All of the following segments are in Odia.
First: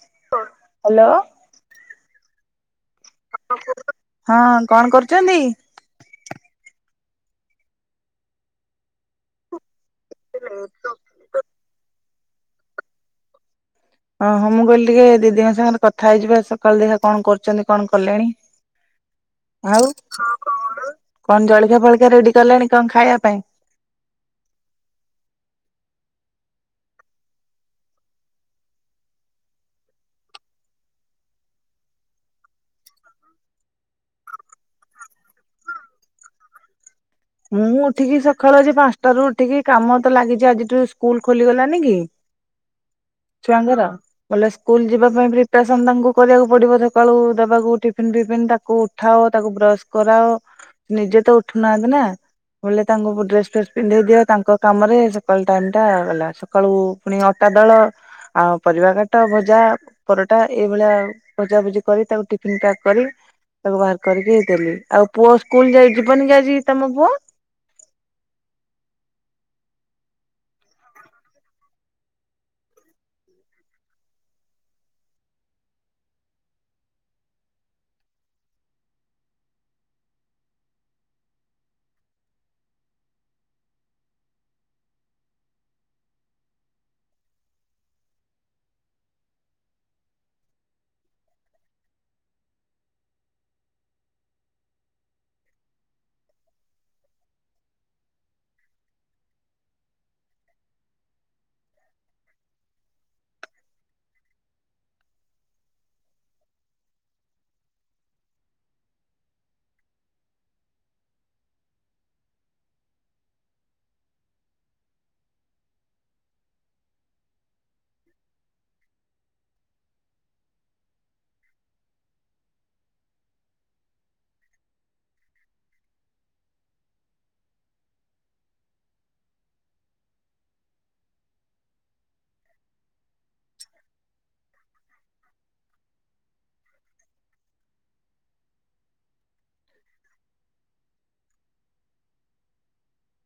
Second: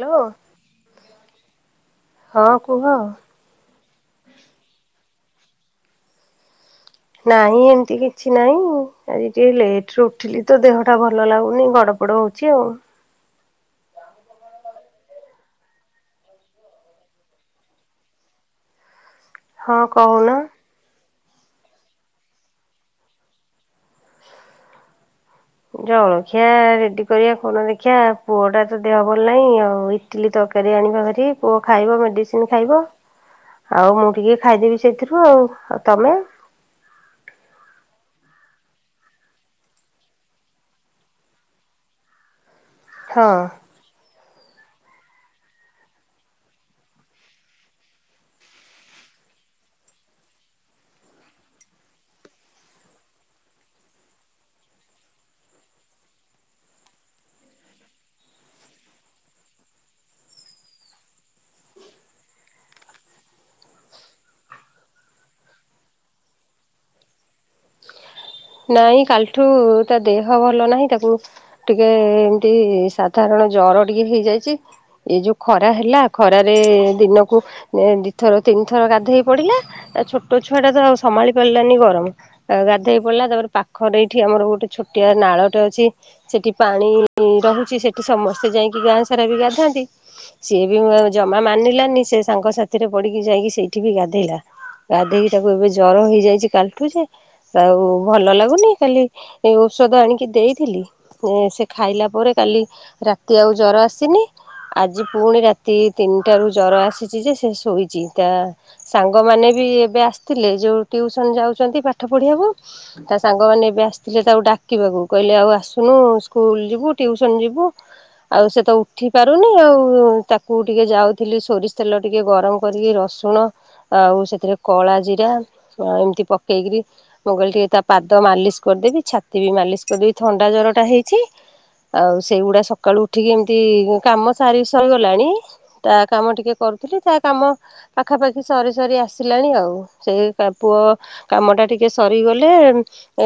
ହ୍ୟାଲୋ ହ୍ୟାଲୋ ହଁ କୁହ। ହଁ କଣ କରୁଛନ୍ତି? ନାଇଁ ଏମିତି କିଛି ନାହିଁ ଆଜି ଟିକେ ଲେଟ୍ ଲେଟ୍ ରେ ଉଠିଲି ତ ଦେହଟା ଭଲ ଲାଗୁନି ଗଡ଼ ପଡ଼ ହଉଛି ଆଉ। ଓ ହୋ ମୁଁ କହିଲି ଟିକେ ଦିଦିଙ୍କ ସାଙ୍ଗରେ କଥା ହେଇଯିବ ସକାଳୁ ଦେଖିବା କଣ କରୁଛନ୍ତି କଣ କଲେଣି। ହଁ ଆଉ କହୁନ। କଣ ଜଳଖିଆ ଫଳଖିଆ ରେଡି କଲେଣି କଣ ଖାଇବା ପାଇଁ? ଜଳଖିଆ ରେଡି କରିବା କଣ ଦେଖିଆ ପୁଅ ଟା ତ ଦେହ ଭଲ ନାହିଁ ଆଉ ଇ ଟିଲି ତରକାରୀ ଆଣିବା ଭାରି ପୁଅ ଖାଇବ ମେଡ଼ିସିନ ଖାଇବ। ଆଉ ମୁଁ ଟିକେ ଖାଇଦେବି ସେଇଥିରୁ ଆଉ ଆଉ ତମେ? ମୁଁ ଉଠିକି ସକାଳୁ ଆଜି ପାଞ୍ଚଟା ରୁ ଉଠିକି କାମ ତ ଲାଗିଚି ଆଜିଠୁ ସ୍କୁଲ ଖୋଲିଗଲାନି କି। ହଁ। ହଁ। ଛୁଆଙ୍କର। ବୋଲେ ସ୍କୁଲ ଯିବା ପାଇଁ ପ୍ରିପାରେସନ ତାଙ୍କୁ କରିବାକୁ ପଡିବ ସକାଳୁ ଦବାକୁ ଟିଫିନ ଫିଫନ୍ ତାକୁ। ଉଠାଅ ତାକୁ ବ୍ରଶ କରାଅ ନିଜେ ତ ଉଠୁନାହାନ୍ତି ନା। ବୁଲେ ତାଙ୍କୁ ଡ୍ରେସ ଫେସ୍ ପିନ୍ଧେଇ ଦିଅ ତାଙ୍କ କାମରେ ସକାଳୁ ଟାଇମ ଟା ଗଲା ସକାଳୁ। ପୁଣି ଅଟା ଦଳ ଆଉ ପରିବା କାଟ ଭଜା। ପରଟା ଏଇଭଳିଆ ଭଜାଭଜି କରି ତାକୁ ଟିଫିନ ପ୍ୟାକ୍ କରି। ତାକୁ ବାହାର କରିକି ହେଇ ଦେଲି ଆଉ ପୁଅ ସ୍କୁଲ ଯାଇ ଯିବନି କି ଆଜି ତମ ପୁଅ? ନାଇଁ କାଲିଠୁ ତା ଦେହ ଭଲ ନାହିଁ ତାକୁ। ଟିକେ ଏମତି ସାଧାରଣ ଜର ଟିକେ ହେଇଯାଇଚି। ଏଇ ଯୋଉ ଖରା ହେଲା ଖରାରେ ଦିନକୁ ଦିଥର ତିନି ଥର ଗାଧେଇ ପଡିଲା। ଆ ଛୋଟ ଛୁଆ ଟା ତ ଆଉ ସମ୍ଭାଳି ପାରିଲାନି ଗରମ ଆଉ ଗାଧେଇ ପଡିଲା ତାପରେ ପାଖରେ ଏଇଠି ଆମର ଗୋଟେ ଛୋଟିଆ ନାଳଟେ ଅଛି। ସେଠି ପାଣି ରହୁଚି ସେଠି ସମସ୍ତେ ଯାଇଙ୍କି ଗାଁ ସାରା ବି ଗାଧାନ୍ତି। ସିଏ ବି ମ ଜମା ମାନିଲାନି ସେ ସାଙ୍ଗ ସାଥିରେ ପଡ଼ିକି ଯାଇକି ସେଇଠି ବି ଗାଧେଇଲା। ଗାଧେଇକି ତାକୁ ଏବେ ଜର ହେଇଯାଇଛି କାଲଠୁ ଯେ ଆଉ। ଭଲ ଲାଗୁନି କାଲି ଏ ଔଷଧ ଆଣିକି ଦେଇଥିଲି। ଏ ସେ ଖାଇଲା ପରେ କାଲି ରାତି ଆଉ ଜର ଆସିନି। ଆଜି ପୁଣି ରାତି ତିନିଟାରୁ ଜର ଆସିଚି ଯେ ସେ ଶୋଇଚି ତା ସାଙ୍ଗମାନେ ବି ଏବେ ଆସିଥିଲେ ଯଉ ଟ୍ୟୁସନ୍ ଯାଉଚନ୍ତି ପାଠ ପଢ଼ିବାକୁ। ତା ସାଙ୍ଗମାନେ ଏବେ ଆସିଥିଲେ ତାକୁ ଡାକିବାକୁ କହିଲେ ଆଉ ଆସୁନୁ ସ୍କୁଲ ଯିବୁ ଟିଉସନ ଯିବୁ। ଆଉ ସେ ତ ଉଠି ପାରୁନି ଆଉ ତାକୁ ଟିକେ ଯାଉଥିଲି ସୋରିଷ ତେଲ ଟିକେ ଗରମ କରିକି ରସୁଣ। ଆଉ ସେଥିରେ କଳା ଜିରା ଏମିତି ପକେଇକିରି। ମୁଁ କହିଲି ଟିକେ ତା ପାଦ ମାଲିସ କରିଦେବି ଛାତି ବି ମାଲିସ କରିଦେବି ଥଣ୍ଡା ଜରଟା ହେଇଛି। ଆଉ ସେଇଗୁଡା ସକାଳୁ ଉଠିକି ଏମିତି କାମ ସାରି ସରିଗଲାଣି। ତା କାମ ଟିକେ କରୁଥିଲି ତା କାମ। ପାଖାପାଖି ସରି ସରି ଆସିଲାଣି ଆଉ ସେଇ କା ପୁଅ କାମଟା ଟି କେ ସରିଗଲେ।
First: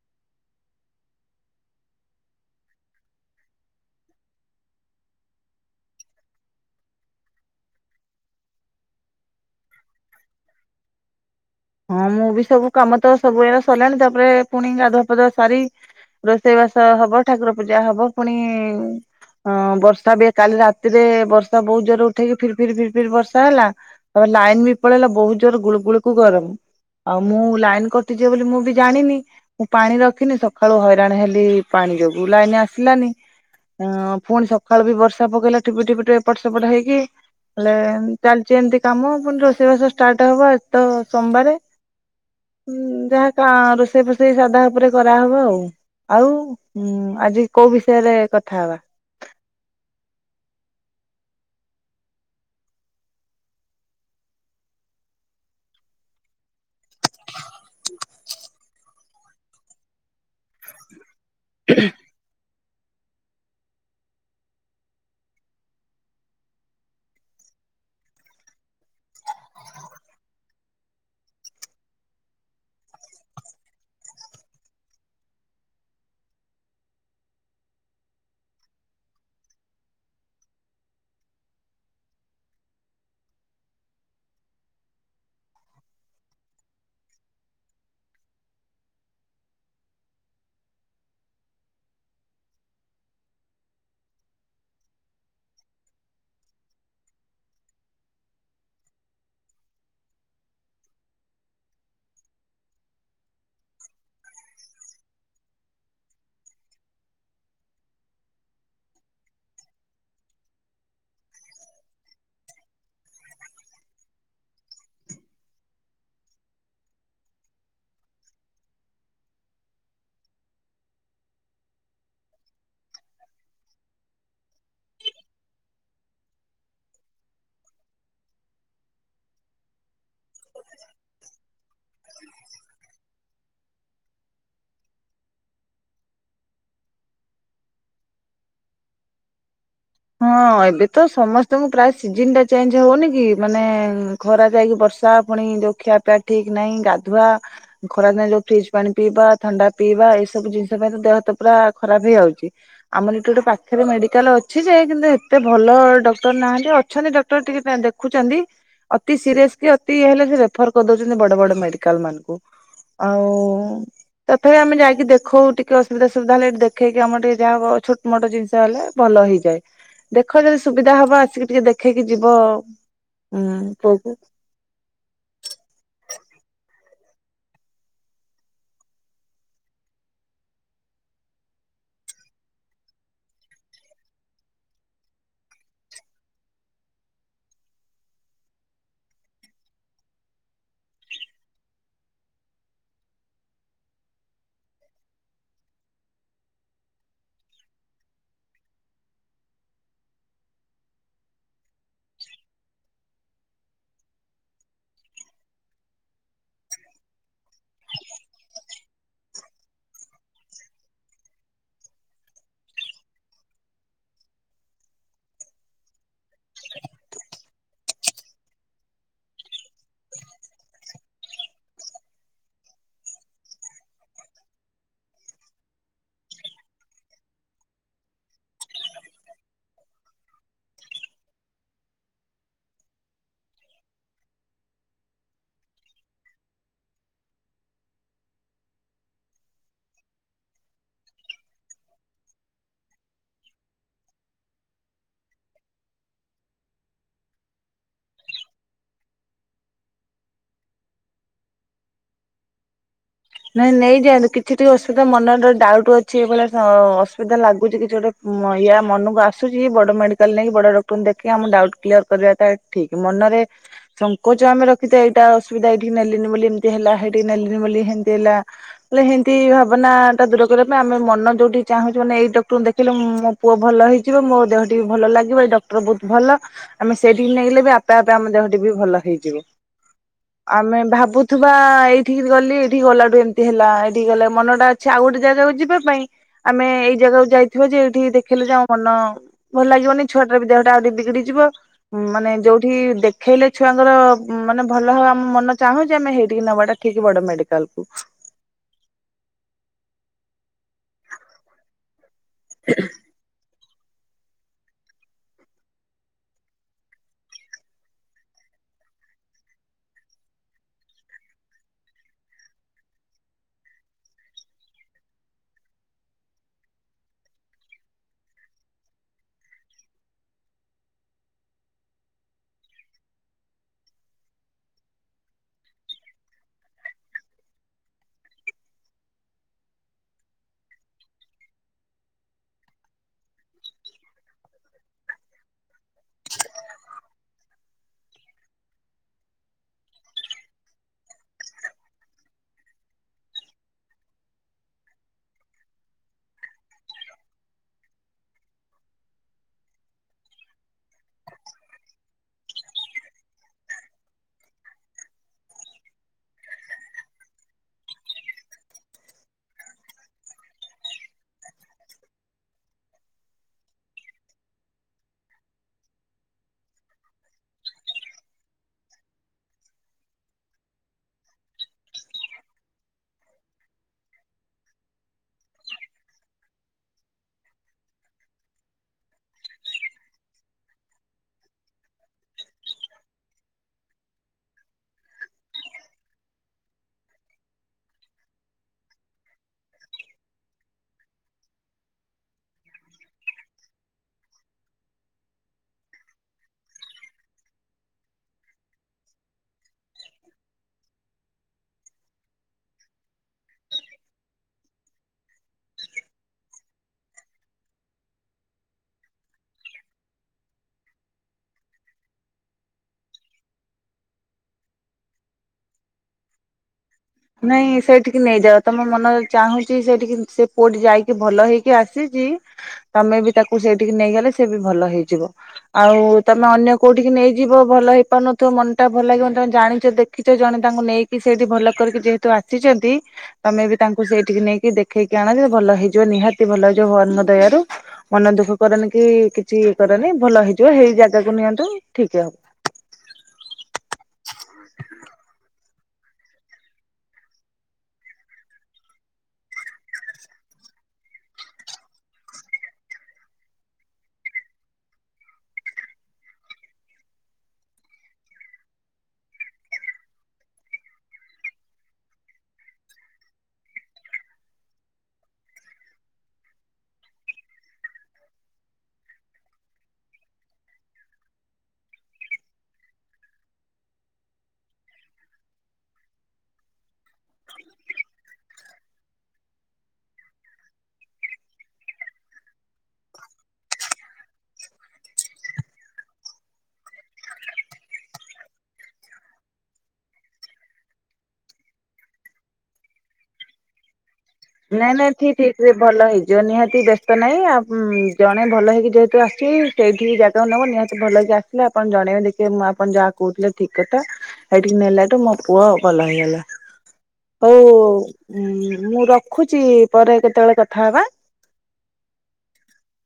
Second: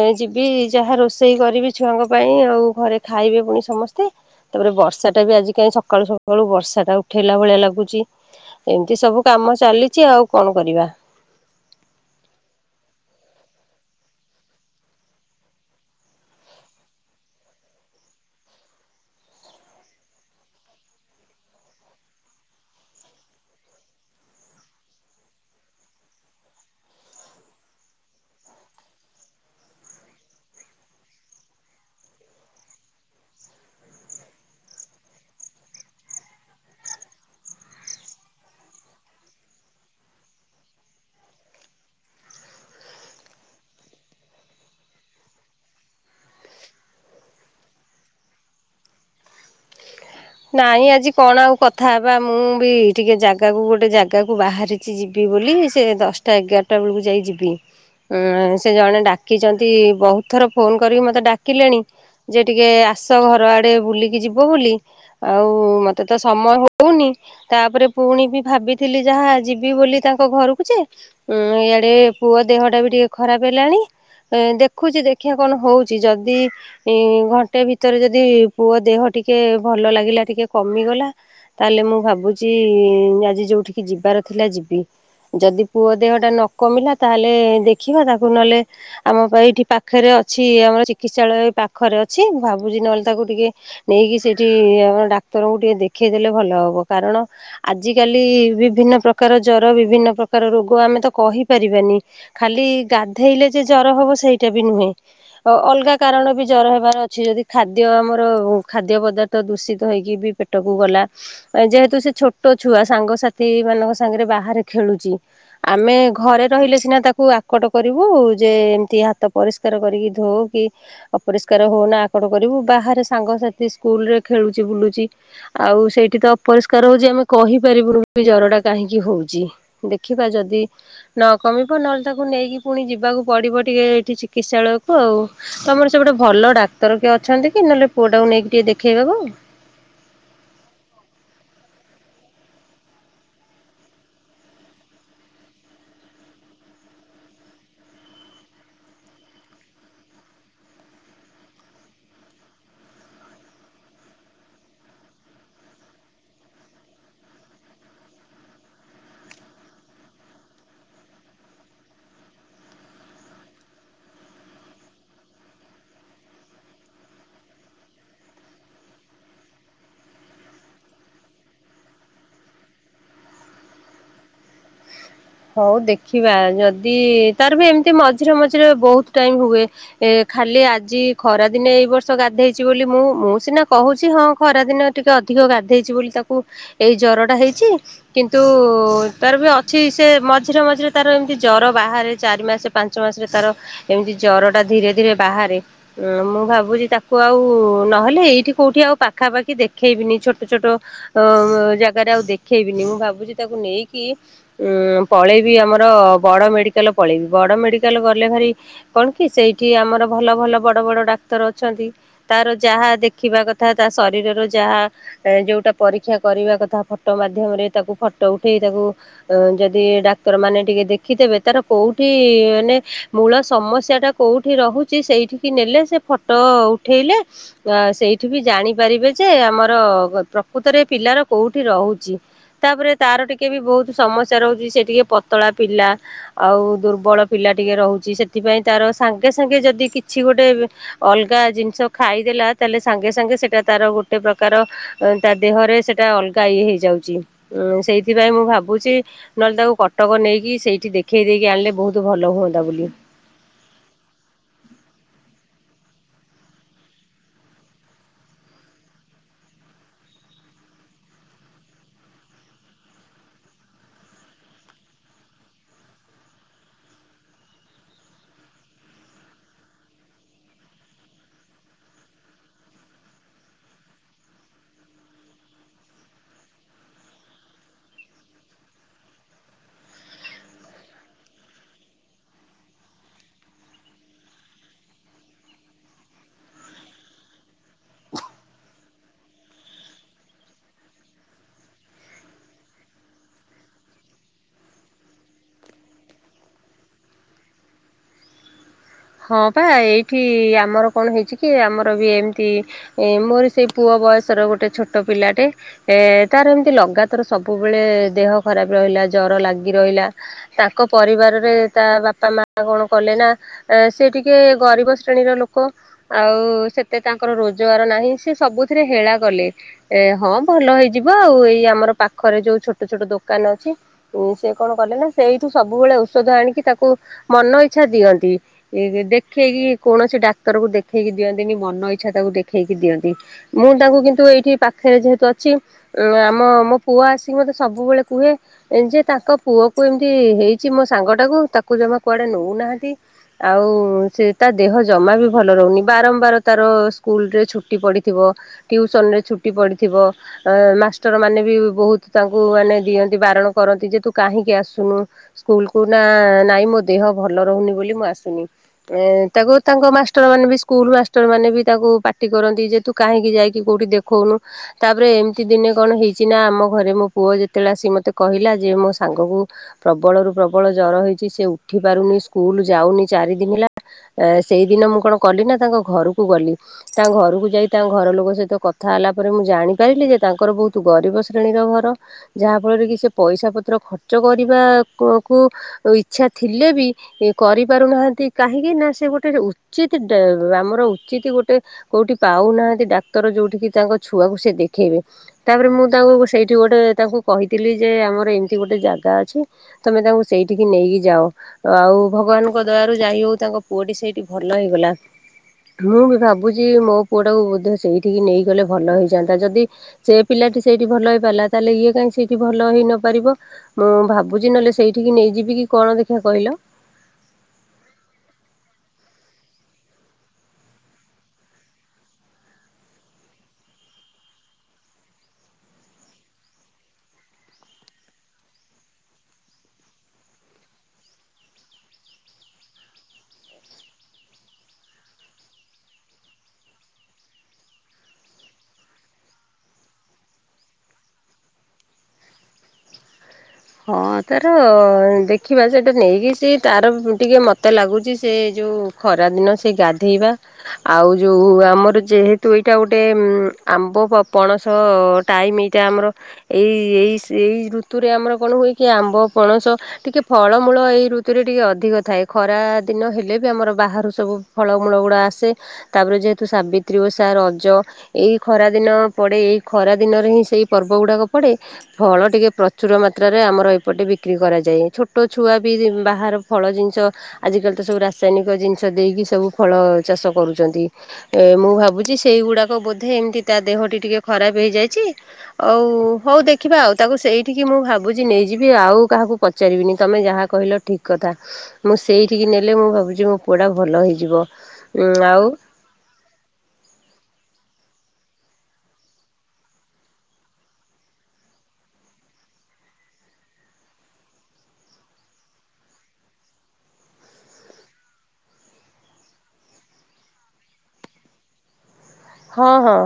ଏଁ ଯିବି ଯାହା ରୋଷେଇ କରିବି ଛୁଆଙ୍କ ପାଇଁ ଆଉ ଘରେ ଖାଇବେ ପୁଣି ସମସ୍ତେ। ତାପରେ ବର୍ଷା ଟା ବି ଆଜି କାଇଁ ସକାଳୁ ସକାଳୁ ବର୍ଷା ଟା ଉଠେଇଲା ଭଳିଆ ଲାଗୁଚି। ଏମିତି ସବୁ କାମ ଚାଲିଚି ଆଉ କଣ କରିବା। ହଁ ମୁଁ ବି ସବୁ କାମ ତ ସବୁ ଏରା ସଲାଣି ତାପରେ ପୁଣି ଗାଧୁଆ ପାଧୁଆ ସାରି। ରୋଷେଇବାସ ହବ, ଠାକୁର ପୂଜା ହବ ପୁଣି। ହଁ ବର୍ଷା ବି କାଲି ରାତିରେ ବର୍ଷା ବହୁତ ଜୋରରେ ଉଠେଇକି ଫିର ଫିରି ଫିର ଫିରି ବର୍ଷା ହେଲା। ତାପରେ ଲାଇନ ବି ପଳେଇଲା ବହୁତ ଜୋର ଗୁଳୁଗୁଳୁକୁ ଗରମ। ଆଉ ମୁଁ ଲାଇନ କଟିଯିବ ବୋଲି ମୁଁ ବି ଜାଣିନି। ମୁଁ ପାଣି ରଖିନି ସଖାଳୁ ହଇରାଣ ହେଲି ପାଣି ଯୋଗୁ ଲାଇନ ଆସିଲାନି। ହଁ ପୁଣି ସକାଳୁ ବି ବର୍ଷା ପକେଇଲା ଠିପି ଠିପି [unintelligible] ଏପଟ ସେପଟ ହେଇକି। ହେଲେ ଚାଲିଛି ଏମିତି କାମ, ପୁଣି ରୋଷେଇବାସ ଷ୍ଟାର୍ଟ ହବ, ଆଜି ତ ସୋମବାରେ। ହୁଁ, ଯାହା କା ରୋଷେଇ ଫୋଷେଇ ସାଧା ଉପରେ କରାହବ ଆଉ। ଆଉ, ଆଜି କୋଉ ବିଷୟରେ କଥା ହବା? ନାଇଁ ଆଜି କଣ ଆଉ କଥା ହେବା, ମୁଁ ବି ଟିକେ ଜାଗାକୁ ଗୋଟେ ଜାଗାକୁ ବାହାରି ଚି ଯିବି ବୋଲି, ସେ ଦଶଟା ଏଗାରଟା ବେଳକୁ ଯାଇ ଯିବି। ହୁଁ, ସେ ଜଣେ ଡାକିଚନ୍ତି, ବହୁତ ଥର ଫୋନ କରିକି ମତେ ଡାକ୍ କିଲେଣି, ଯେ ଟିକେ ଆସ ଘର ଆଡ଼େ ବୁଲିକି ଯିବ ବୋଲି ଆଉ ମତେ ତ ସମୟ ହଉନି ତାପରେ ପୁଣି ବି ଭାବିଥିଲି ଯାହା, ଯିବି ବୋଲି ତାଙ୍କ ଘରକୁ ଯେ ଉଁ ଇଆଡେ ପୁଅ ଦେହଟା ବି ଟିକେ ଖରାପ ହେଲାଣି ଏ ଦେଖୁଚି, ଦେଖିବା କଣ ହଉଚି ଯଦି ଏଇଁ ଘଣ୍ଟେ ଭିତରେ ଯଦି ପୁଅ ଦେହ ଟିକେ ଭଲ ଲାଗିଲା, ଟିକେ କମିଗଲା ତାହେଲେ ମୁଁ ଭାବୁଚି, ଆଜି ଯୋଉଠିକି ଯିବାର ଥିଲା ଯିବି। ଯଦି ପୁଅ ଦେହଟା ନ କମିଲା, ତାହେଲେ ଦେଖିବା, ତାକୁ ନହେଲେ ଆମ ପା ଏଇଠି ପାଖରେ ଅଛି, ଆମର ଚିକିତ୍ସାଳୟ ପାଖରେ ଅଛି, ଭାବୁଛି ନହେଲେ ତାକୁ ଟିକେ ନେଇକି ସେଇଠି ଆମର ଡାକ୍ତରଙ୍କୁ ଟିକେ ଦେଖେଇଦେଲେ ଭଲ ହବ, କାରଣ ଆଜିକାଲି ବିଭିନ୍ନ ପ୍ରକାର ଜର, ବିଭିନ୍ନ ପ୍ରକାର ରୋଗ, ଆମେ ତ କହିପାରିବାନି ଖାଲି ଗାଧେଇଲେ ଯେ, ଜର ହବ, ସେଇଟା ବି ନୁହେଁ। ଅ ଅଲଗା କାରଣ ବି ଜର ହେବାର ଅଛି, ଯଦି ଖାଦ୍ୟ ଆମର, ଖାଦ୍ୟ ପଦାର୍ଥ ଦୂଷି ତ ହେଇକି ବି ପେଟକୁ ଗଲା ଯେହେତୁ ସେ ଛୋଟ ଛୁଆ, ସାଙ୍ଗସାଥି ମାନଙ୍କ ସାଙ୍ଗରେ ବାହାରେ ଖେଳୁଚି ଆମେ ଘରେ ରହିଲେ ସିନା ତାକୁ ଆକଟ କରିବୁ, ଯେ ଏମିତି ହାତ ପରିଷ୍କା ର କରିକି ଧୋ, କି ଅପରିଷ୍କାର ହୋ ନା ଆକଟ କରିବୁ, ବାହାରେ ସାଙ୍ଗସାଥି ସ୍କୁଲ ରେ ଖେଳୁ ଚି ବୁଲୁଚି ଆଉ ସେଇଠି ତ ଅପରିଷ୍କାର ହଉଚି, ଆମେ କହିପାରିବୁ ଜର ଟା କାହିଁକି ହଉଚି? ଦେଖିବା ଯଦି ନ କମିବ, ନହେଲେ ତାକୁ ନେଇକି ପୁଣି ଯିବାକୁ ପଡିବ ଟିକେ, ଏଇଠି ଚିକିତ୍ସାଳୟକୁ ଆଉ। ତମର ସେ ପଟେ ଭଲ ଡାକ୍ତର କିଏ ଅଛନ୍ତି କି? ନହେଲେ ପୁଅ ଟାକୁ ନେଇକି ଟିକେ ଦେଖେଇବାକୁ। ହଁ, ଏବେ ତ ସମସ୍ତଙ୍କୁ, ପ୍ରାୟ ସିଜନ୍ ଟା ଚେଞ୍ଜ ହଉନି କି ମାନେ ଖରା ଯାଇକି ବର୍ଷା, ପୁଣି ଯଉ ଖିଆ ପିଆ ଠିକ ନାହିଁ, ଗାଧୁଆ ଖରାଦିନ ଯୋଉ ଫ୍ରିଜ୍ ପାଣି ପିଇବା, ଥଣ୍ଡା ପିଇବା, ଏସବୁ ଜିନିଷ ପାଇଁ ତ ଦେହ ତ ପୁରା ଖରାପ ହେଇଯାଉଚି। ଆମର ଏଠି ଗୋଟେ ପାଖରେ ମେଡିକାଲ ଅ ଛି ଯେ, କିନ୍ତୁ ଏତେ ଭଲ ଡକ୍ଟର ନାହାନ୍ତି, ଅଛନ୍ତି ଡକ୍ଟର ଟିକେ କ ଦେଖୁଚନ୍ତି। ଅତି ସିରିଏସ କି ଅତି ଇଏ ହେଲେ, ସେ ରେଫର କରିଦଉଛନ୍ତି ବଡ ବଡ ମେଡିକାଲ ମାନଙ୍କୁ। ଆଉ ତଥାପି ଆମେ ଯାଇକି ଦେଖଉ, ଟିକେ ଅସୁବିଧା ସୁବିଧା ହେଲେ, ଏ ଦେଖେଇକି ଆମ ଟିକେ ଯାହାବ ଛୋଟ ମୋଟ ଜିନିଷ ହେଲେ ଭଲ ହେଇ ଦେଖ ଯଦି ସୁବିଧା ହବ, ଆସିକି ଟିକେ ଦେଖେଇକି ଯିବ, ଉଁ ପୁଅକୁ। ହଉ ଦେଖିବା ଯଦି, ତାର ବି ଏମିତି ମଝିରେ ମଝିରେ ବହୁତ ଟାଇମ ହୁଏ। ଏ ଖାଲି ଆଜି ଖରାଦିନେ ଏଇ ବର୍ଷ ଗାଧେଇଛି ବୋଲି, ମୁଁ, ମୁଁ ସିନା କହୁଛି ହଁ ଖରାଦିନ ଟିକେ ଅଧିକ ଗାଧେଇଚି ବୋଲି ତାକୁ ଏଇ ଜର ଟା ହେଇଚି କିନ୍ତୁ ତାର ବି ଅଛି, ସେ ସେ ମଝିରେ ମଝିରେ ତାର ଏମିତି ଜର ବାହାରେ, ଚାରି ମାସ ପାଞ୍ଚ ମାସରେ ତାର ଏମିତି ଜର ଟା ଧୀରେ ଧୀରେ ବାହାରେ। ଅଁ ମୁଁ ଭାବୁଚି, ତାକୁ ଆଉ ନହେଲେ ଏଇଠି କୋଉଠି ଆଉ ପାଖାପାଖି ଦେଖେଇବିନି ଛୋଟ ଛୋଟ ଅ ଜାଗାରେ ଆଉ ଦେଖେଇବିନି, ମୁଁ ଭାବୁଚି ତାକୁ ନେଇକି ଉଁ ପଳେଇବି ଆମର ବଡ଼ ମେଡିକାଲ ପଳେଇବି, ବଡ ମେଡିକାଲ ଗଲେ ଭାରି କଣ କି ସେଇଠି ଆମର ଭଲ ଭଲ ବଡ ବଡ ଡାକ୍ତର ଅଛନ୍ତି। ତାର ଯାହା ଦେଖିବା କଥା ତା ଶରୀରର ଯାହା ଯୋଉଟା ପରୀକ୍ଷା କରିବା କଥା, ଫଟୋ ମାଧ୍ୟମରେ ତାକୁ ଫଟୋ ଉଠେଇ ତାକୁ ଯଦି ଡାକ୍ତର ମାନେ ଟିକେ ଦେଖିଦେବେ, ତାର କୋଉଠି ମାନେ ମୂଳ ସମସ୍ୟା ଟା କୋଉଠି ରହୁଛି ସେଇଠିକି ନେଲେ ସେ ଫଟୋ ଉଠେଇଲେ ସେଇଠି ବି ଜାଣିପାରିବେ ଯେ ଆମର ପ୍ରକୃତରେ ପିଲାର କୋଉଠି ରହୁଚି। ତାପରେ ତାର ଟିକେ ବି ବହୁତ ସମସ୍ୟା ରହୁଛି ସେ ଟିକେ ପତଳା ପିଲା। ଆଉ ଦୁର୍ବଳ ପିଲା ଟିକେ ରହୁଛି, ସେଥିପାଇଁ ତାର ସାଙ୍ଗେ ସାଙ୍ଗେ ଯଦି କିଛି ଗୋଟେ ଅଲଗା ଜିନିଷ ଖାଇଦେଲା, ତାହେଲେ ସାଙ୍ଗେ ସାଙ୍ଗେ ସେଟା ତାର ଗୋଟେ ପ୍ରକାର ତା ଦେହରେ ସେଟା ଅଲଗା ଇଏ ହେଇଯାଉଚି, ସେଇଥିପାଇଁ ମୁଁ ଭାବୁ ଚି ନହେଲେ ତାକୁ କଟକ ନେଇକି ସେଇଠି ଦେଖେଇ ଦେଇକି ଆଣିଲେ ବହୁତ ଭଲ ହୁଅନ୍ତା ବୋଲି। ନାଇଁ ନେଇଯାଆ କିଛି ଟିକେ ଅସୁବିଧା ମନରେ ଡାଉଟ ଅଛି, ଏଇ ଭଳିଆ ଅସୁବିଧା ଲାଗୁଛି କିଛି ଗୋଟେ ୟା ମନକୁ ଆସୁଛି ବଡ ମେଡିକାଲ ନେଇକି ବଡ ଡକ୍ଟରଙ୍କୁ ଦେଖି ଆମ ଡାଉଟ୍ କ୍ଲିୟର କରିବାଟା ଠିକ୍ ମନରେ ସଙ୍କୋଚ ଆମେ ରଖିତେ, ଏଇଟା ଅସୁବିଧା ଏଇଠି ନେଲିନି ବୋଲି ଏମିତି ହେଲା ହେଇଠି ନେଲିନି ବୋଲି ହେ ତି ହେଲା। ହେଲେ ହେଁତି ଭାବନା ଟା ଦୂର କରିବା ପାଇଁ, ଆମେ ମନ ଯୋଉଠି ଚାହୁଁଛୁ ମାନେ ଏଇ ଡକ୍ଟରଙ୍କୁ ଦେଖେଇଲେ ମୁଁ ପୁଅ ଭଲ ହେଇଯିବ ମୋ ଦେହଟି ବି ଭଲ ଲାଗିବ ଏଇ ଡକ୍ଟର ବହୁତ ଭଲ। ଆମେ ସେଇଠିକି ନେଲେ ବି ଆପେ ଆପେ ଆମ ଦେହଟି ବି ଭଲ ହେଇଯିବ। ଆମେ ଭାବୁଥିବା ଏଇଠିକି ଗଲି ଏଠି ଗଲାଠୁ ଏମିତି ହେଲା ଏଠି ଗଲେ ମନଟା ଅଛି ଆଉ ଗୋଟେ ଜାଗାକୁ ଯିବା ପାଇଁ। ଆମେ ଏଇ ଜାଗାକୁ ଯାଇଥିବା ଯେ ଏଠି ଦେଖେଇଲେ ଯେ ଆମ ମନ ଭଲ ଲାଗିବନି ଛୁଆଟାର ବି ଦେହଟା ଆହୁରି ବିଗିଡ଼ିଯିବ। ମାନେ ଯୋଉଠି ଦେଖେଇଲେ ଛୁଆଙ୍କର ମାନେ ଭଲ ହବ ଆମ ମନ ଚାହୁଁଛି ଆମେ ହେଇଠିକି ନବାଟା କି ବଡ ମେଡିକାଲ କୁ। ହଁ ପା ଏଇଠି ଆମର କଣ ହେଇଛି କି ଆମର ବି ଏମିତି ମୋର ସେ ପୁଅ ବୟସର ଗୋଟେ ଛୋଟ ପିଲାଟେ ଏ ତାର ଏମିତି ଲଗାତାର ସବୁବେଳେ ଦେହ ଖରାପ ରହିଲା ଜର ଲାଗି ରହିଲା। ତାଙ୍କ ପରିବାରରେ ତା ବାପା ମା କଣ କଲେ ନା ସେ ଟିକେ ଗରିବ ଶ୍ରେଣୀର ଲୋକ ଆଉ ସେତେ ତାଙ୍କର ରୋଜଗାର ନାହିଁ ସେ ସବୁଥିରେ ହେଳା କଲେ। ଏ ହଁ ଭଲ ହେଇଯିବ ଆଉ ଏଇ ଆମର ପାଖରେ ଯୋଉ ଛୋଟ ଛୋଟ ଦୋକାନ ଅଛି। ସେ କଣ କଲେ ନା ସେଇଠୁ ସବୁବେଳେ ଔଷଧ ଆଣିକି ତାକୁ ମନ ଇଚ୍ଛା ଦିଅନ୍ତି। ଦେଖେଇକି କୌଣସି ଡାକ୍ତର କୁ ଦେଖେଇକି ଦିଅନ୍ତିନି ମନ ଇଚ୍ଛା ତାକୁ ଦେଖେଇକି ଦିଅନ୍ତି। ମୁଁ ତାଙ୍କୁ କିନ୍ତୁ ଏଇଠି ପାଖରେ ଯେହେତୁ ଅଛି। ଉଁ ଆମ ମୋ ପୁଅ ଆସିକି ମତେ ସବୁବେଳେ କୁହେ ଏ ଯେ ତାଙ୍କ ପୁଅ କୁ ଏମିତି ହେଇଛି ମୋ ସାଙ୍ଗ ଟାକୁ ତାକୁ ଜମା କୁଆଡେ ନୋଉନାହାଁନ୍ତି ଆଉ ସେ ତା ଦେହ ଜମା ବି ଭଲ ରହୁନି ବାରମ୍ବାର ତାର ସ୍କୁଲରେ ଛୁଟି ପଡ଼ିଥିବ। ଟିଉସନ ରେ ଛୁଟି ପଡ଼ିଥିବ। ଅ ମାଷ୍ଟର ମାନେ ବି ବହୁତ ତାଙ୍କୁ ମାନେ ଦିଅନ୍ତି ବାରଣ କରନ୍ତି ଯେ ତୁ କାହିଁକି ଆସୁନୁ। ସ୍କୁଲ କୁ ନା ନାଇଁ ମୋ ଦେହ ଭଲ ରହୁନି ବୋଲି ମୁଁ ଆସୁନି। ଏ ତାକୁ ତାଙ୍କ ମାଷ୍ଟର ମାନେ ବି ସ୍କୁଲ ମାଷ୍ଟର ମାନେ ବି ତାଙ୍କୁ ପାର୍ଟି କରନ୍ତି ଯେ ତୁ କାହିଁକି ଯାଇକି କୋଉଠି ଦେଖ ଦେଖୋଉନୁ। ତାପରେ ଏମିତି ଦିନେ କଣ ହେଇଛି ନା ଆମ ଘରେ ମୋ ପୁଅ ଯେତେବେଳେ ଆସି ମତେ କହିଲା ଯେ ମୋ ସାଙ୍ଗକୁ ପ୍ରବଳ ରୁ ପ୍ରବଳ ଜର ହେଇଛି ସେ ଉଠି ପାରୁନି ସ୍କୁଲ ଯାଉନି ଚାରି ଦିନ ହେଲା। ଏ ସେଇଦିନ ମୁଁ କଣ କଲି ନା ତାଙ୍କ ଘରକୁ ଗଲି। ତାଙ୍କ ଘରକୁ ଯାଇ ତାଙ୍କ ଘର ଲୋକ ସହିତ କଥା ହେଲା ପରେ ମୁଁ ଜାଣିପାରିଲି ଯେ ତାଙ୍କର ବହୁତ ଗରିବ ଶ୍ରେଣୀର ଘର। ଯାହା ଫଳରେ କି ସେ ପଇସା ପତ୍ର ଖର୍ଚ୍ଚ କରିବା କୁ ଇଚ୍ଛା ଥିଲେ ବି କରି ପାରୁନାହାନ୍ତି କାହିଁକି ନା ସେ ଗୋଟେ ଉଚିତ ଆମର ଉଚିତ ଗୋଟେ କୋଉଠି ପାଉନାହାନ୍ତି ଡାକ୍ତର ଯୋଉଠି କିି ତାଙ୍କ ଛୁଆକୁ ସେ ଦେଖେଇବେ। ତାପରେ ମୁଁ ତାଙ୍କୁ ସେଇଠି ଗୋଟେ ତାଙ୍କୁ କହିଥିଲି ଯେ ଆମର ଏମିତି ଗୋଟେ ଜାଗା ଅଛି। ତମେ ତାଙ୍କୁ ସେଇଠିକି ନେଇକି ଯାଅ ଆଉ ଭଗବାନ ଙ୍କ ଦାରୁ ଯାଇ ହଉ ତାଙ୍କ ପୁଅଟି ସେଇଠି ଭଲ ହେଇଗଲା। ମୁଁ ବି ଭାବୁଛି ମୋ ପୁଅଟାକୁ ବ ସେଇଠିକି ନେଇଗଲେ ଭଲ ହେଇଯାଆନ୍ତା ଯଦି ସେ ପିଲାଟି ସେଇଠି ଭଲ ହେଇ ପାରିଲା ତାହେଲେ ଇଏ କାହିଁ ସେଇଠି ଭଲ ହେଇ ନ ପାରିବ। ମୁଁ ଭାବୁଛି ନହେଲେ ସେଇଠକି ନେଇଯିବି କି କଣ ଦେଖିବା କହିଲ। ନାଇଁ ସେଇଠିକି ନେଇଯାଅ ତମ ମନ ଚାହୁଁଛି ସେଠିକି ସେ ପୁଅଟି ଯାଇକି ଭଲ ହେଇକି ଆସିଛି। ତମେ ବି ତାକୁ ସେଇଠିକି ନେଇଗଲେ ସେ ବି ଭଲ ହେଇଯିବ। ଆଉ ତମେ ଅନ୍ୟ କୋଉଠିକି ନେଇଯିବ ଭଲ ହେଇ ପାରୁନଥିବ ମନ ଟା ଭଲ ଲାଗିବେ ତମେ ଜାଣିଛ ଦେଖ ଶିକ୍ିତ ଜଣେ ତାଙ୍କୁ ନେଇକି ସେଇଠି ଭଲ କରିକି ଯେହେତୁ ଆସିଛନ୍ତି ତମେ ବି ତାଙ୍କୁ ସେଇଠିକି ନେଇକି ଦେଖେଇକି ଆଣ ଭଲ ହେଇଯିବ ନିହାତି ଭଲ ହେଇଯିବ ଭଗବାନ ଙ୍କ ଦୟାରୁ। ମନ ଦୁଃଖ କରନି କି କିଛି କରନି ଭଲ ହେଇଯିବ ହେଇ ଜାଗାକୁ ନିଅନ୍ତୁ ଠିକ ହବ। ହଁ ତାର ଦେଖିବା ସେଟା ନେଇକି ସେ ତାର ଟିକେ ମତେ ଲାଗୁଛି ସେ ଯୋଉ ଖରାଦିନ ସେ ଗାଧୋଇବା ଆଉ ଯୋଉ ଆମର ଯେହେତୁ ଏଇଟା ଗୋଟେ ଆମ୍ବ ପଣସ ଟାଇମ୍ ଏଇଟା ଆମର ଏଇ ଏ ଏଇ ଋତୁରେ ଆମର କଣ ହୁଏ କି ଆମ୍ବ ପଣସ ଟିକେ ଫଳମୂଳ ଏଇ ଋତୁରେ ଟିକେ ଅଧିକ ଥାଏ ଖରା ଦିନ ହେଲେ ବି ଆମର ବାହାରୁ ସବୁ ଫଳମୂଳ ଗୁଡ଼ା ଆସେ ତାପରେ ଯେହେତୁ ସାବିତ୍ରୀ ଓଷା ରଜ ଏଇ ଖରା ଦିନ ପଡ଼େ ଏଇ ଖରା ଦିନରେ ହିଁ ସେଇ ପର୍ବ ଗୁଡ଼ାକ ପଡ଼େ ଫଳ ଟିକେ ପ୍ରଚୁର ମାତ୍ର କ୍ଷେତ୍ରରେ ଆମର ଏପଟେ ବିକ୍ରି କରାଯାଏ ଛୋଟ ଛୁଆ ବି ବାହାର ଫଳ ଜିନିଷ ଆଜିକାଲି ତ ସବୁ ରାସାୟନିକ ଜିନିଷ ଦେଇକି ସବୁ ଫଳ ଚାଷ କରୁଛନ୍ତି। ଏ ମୁଁ ଭାବୁଛି ସେଇଗୁଡାକ ବୋଧେ ଏମିତି ତା ଦେହଟି ଟିକେ ଖରାପ ହେଇଯାଇଛି। ହଉ ହଉ ଦେଖିବା ଆଉ ତାକୁ ସେଇଠିକି ମୁଁ ଭାବୁ ବୁଝି ନେଇଯିବି ଆଉ କାହାକୁ ପଚାରିବିନି ତମେ ଯାହା କହିଲ ଠିକ କଥା। ମୁଁ ସେଇଠିକି ନେଲେ ମୁଁ ଭାବୁଛି ମୋ ପୁଡା ଭଲ ହେଇଯିବଁ ନାଇଁ ନାଇଁ ଠିକ ଆଉ। ଠିକ ସେ ଭଲ ହେଇଯିବ ନିହାତି ବ୍ୟସ୍ତ ନାହିଁ ଆଉ ଜଣେ ଭଲ ହେଇକି ଯେହେତୁ ଆସିବ ସେଇଠିକି ଜାଗାକୁ ନବ ନିହାତି ଭଲ ହେି ଆସିଲ ଆପଣ ଜଣେଇବେ ଦେଖେ ମୁଁ ଆପଣ ଯାହା କହୁଥିଲେ ଠିକ କଥା। ଏଠିକି ନେଲାଠୁ ମୋ ପୁଅ ଭଲ ହେଇଗଲା ହଉ ମୁଁ। ରଖୁଛି ପରେ କେତେବେଳେ କଥା ହେବା। ହଁ ହଁ।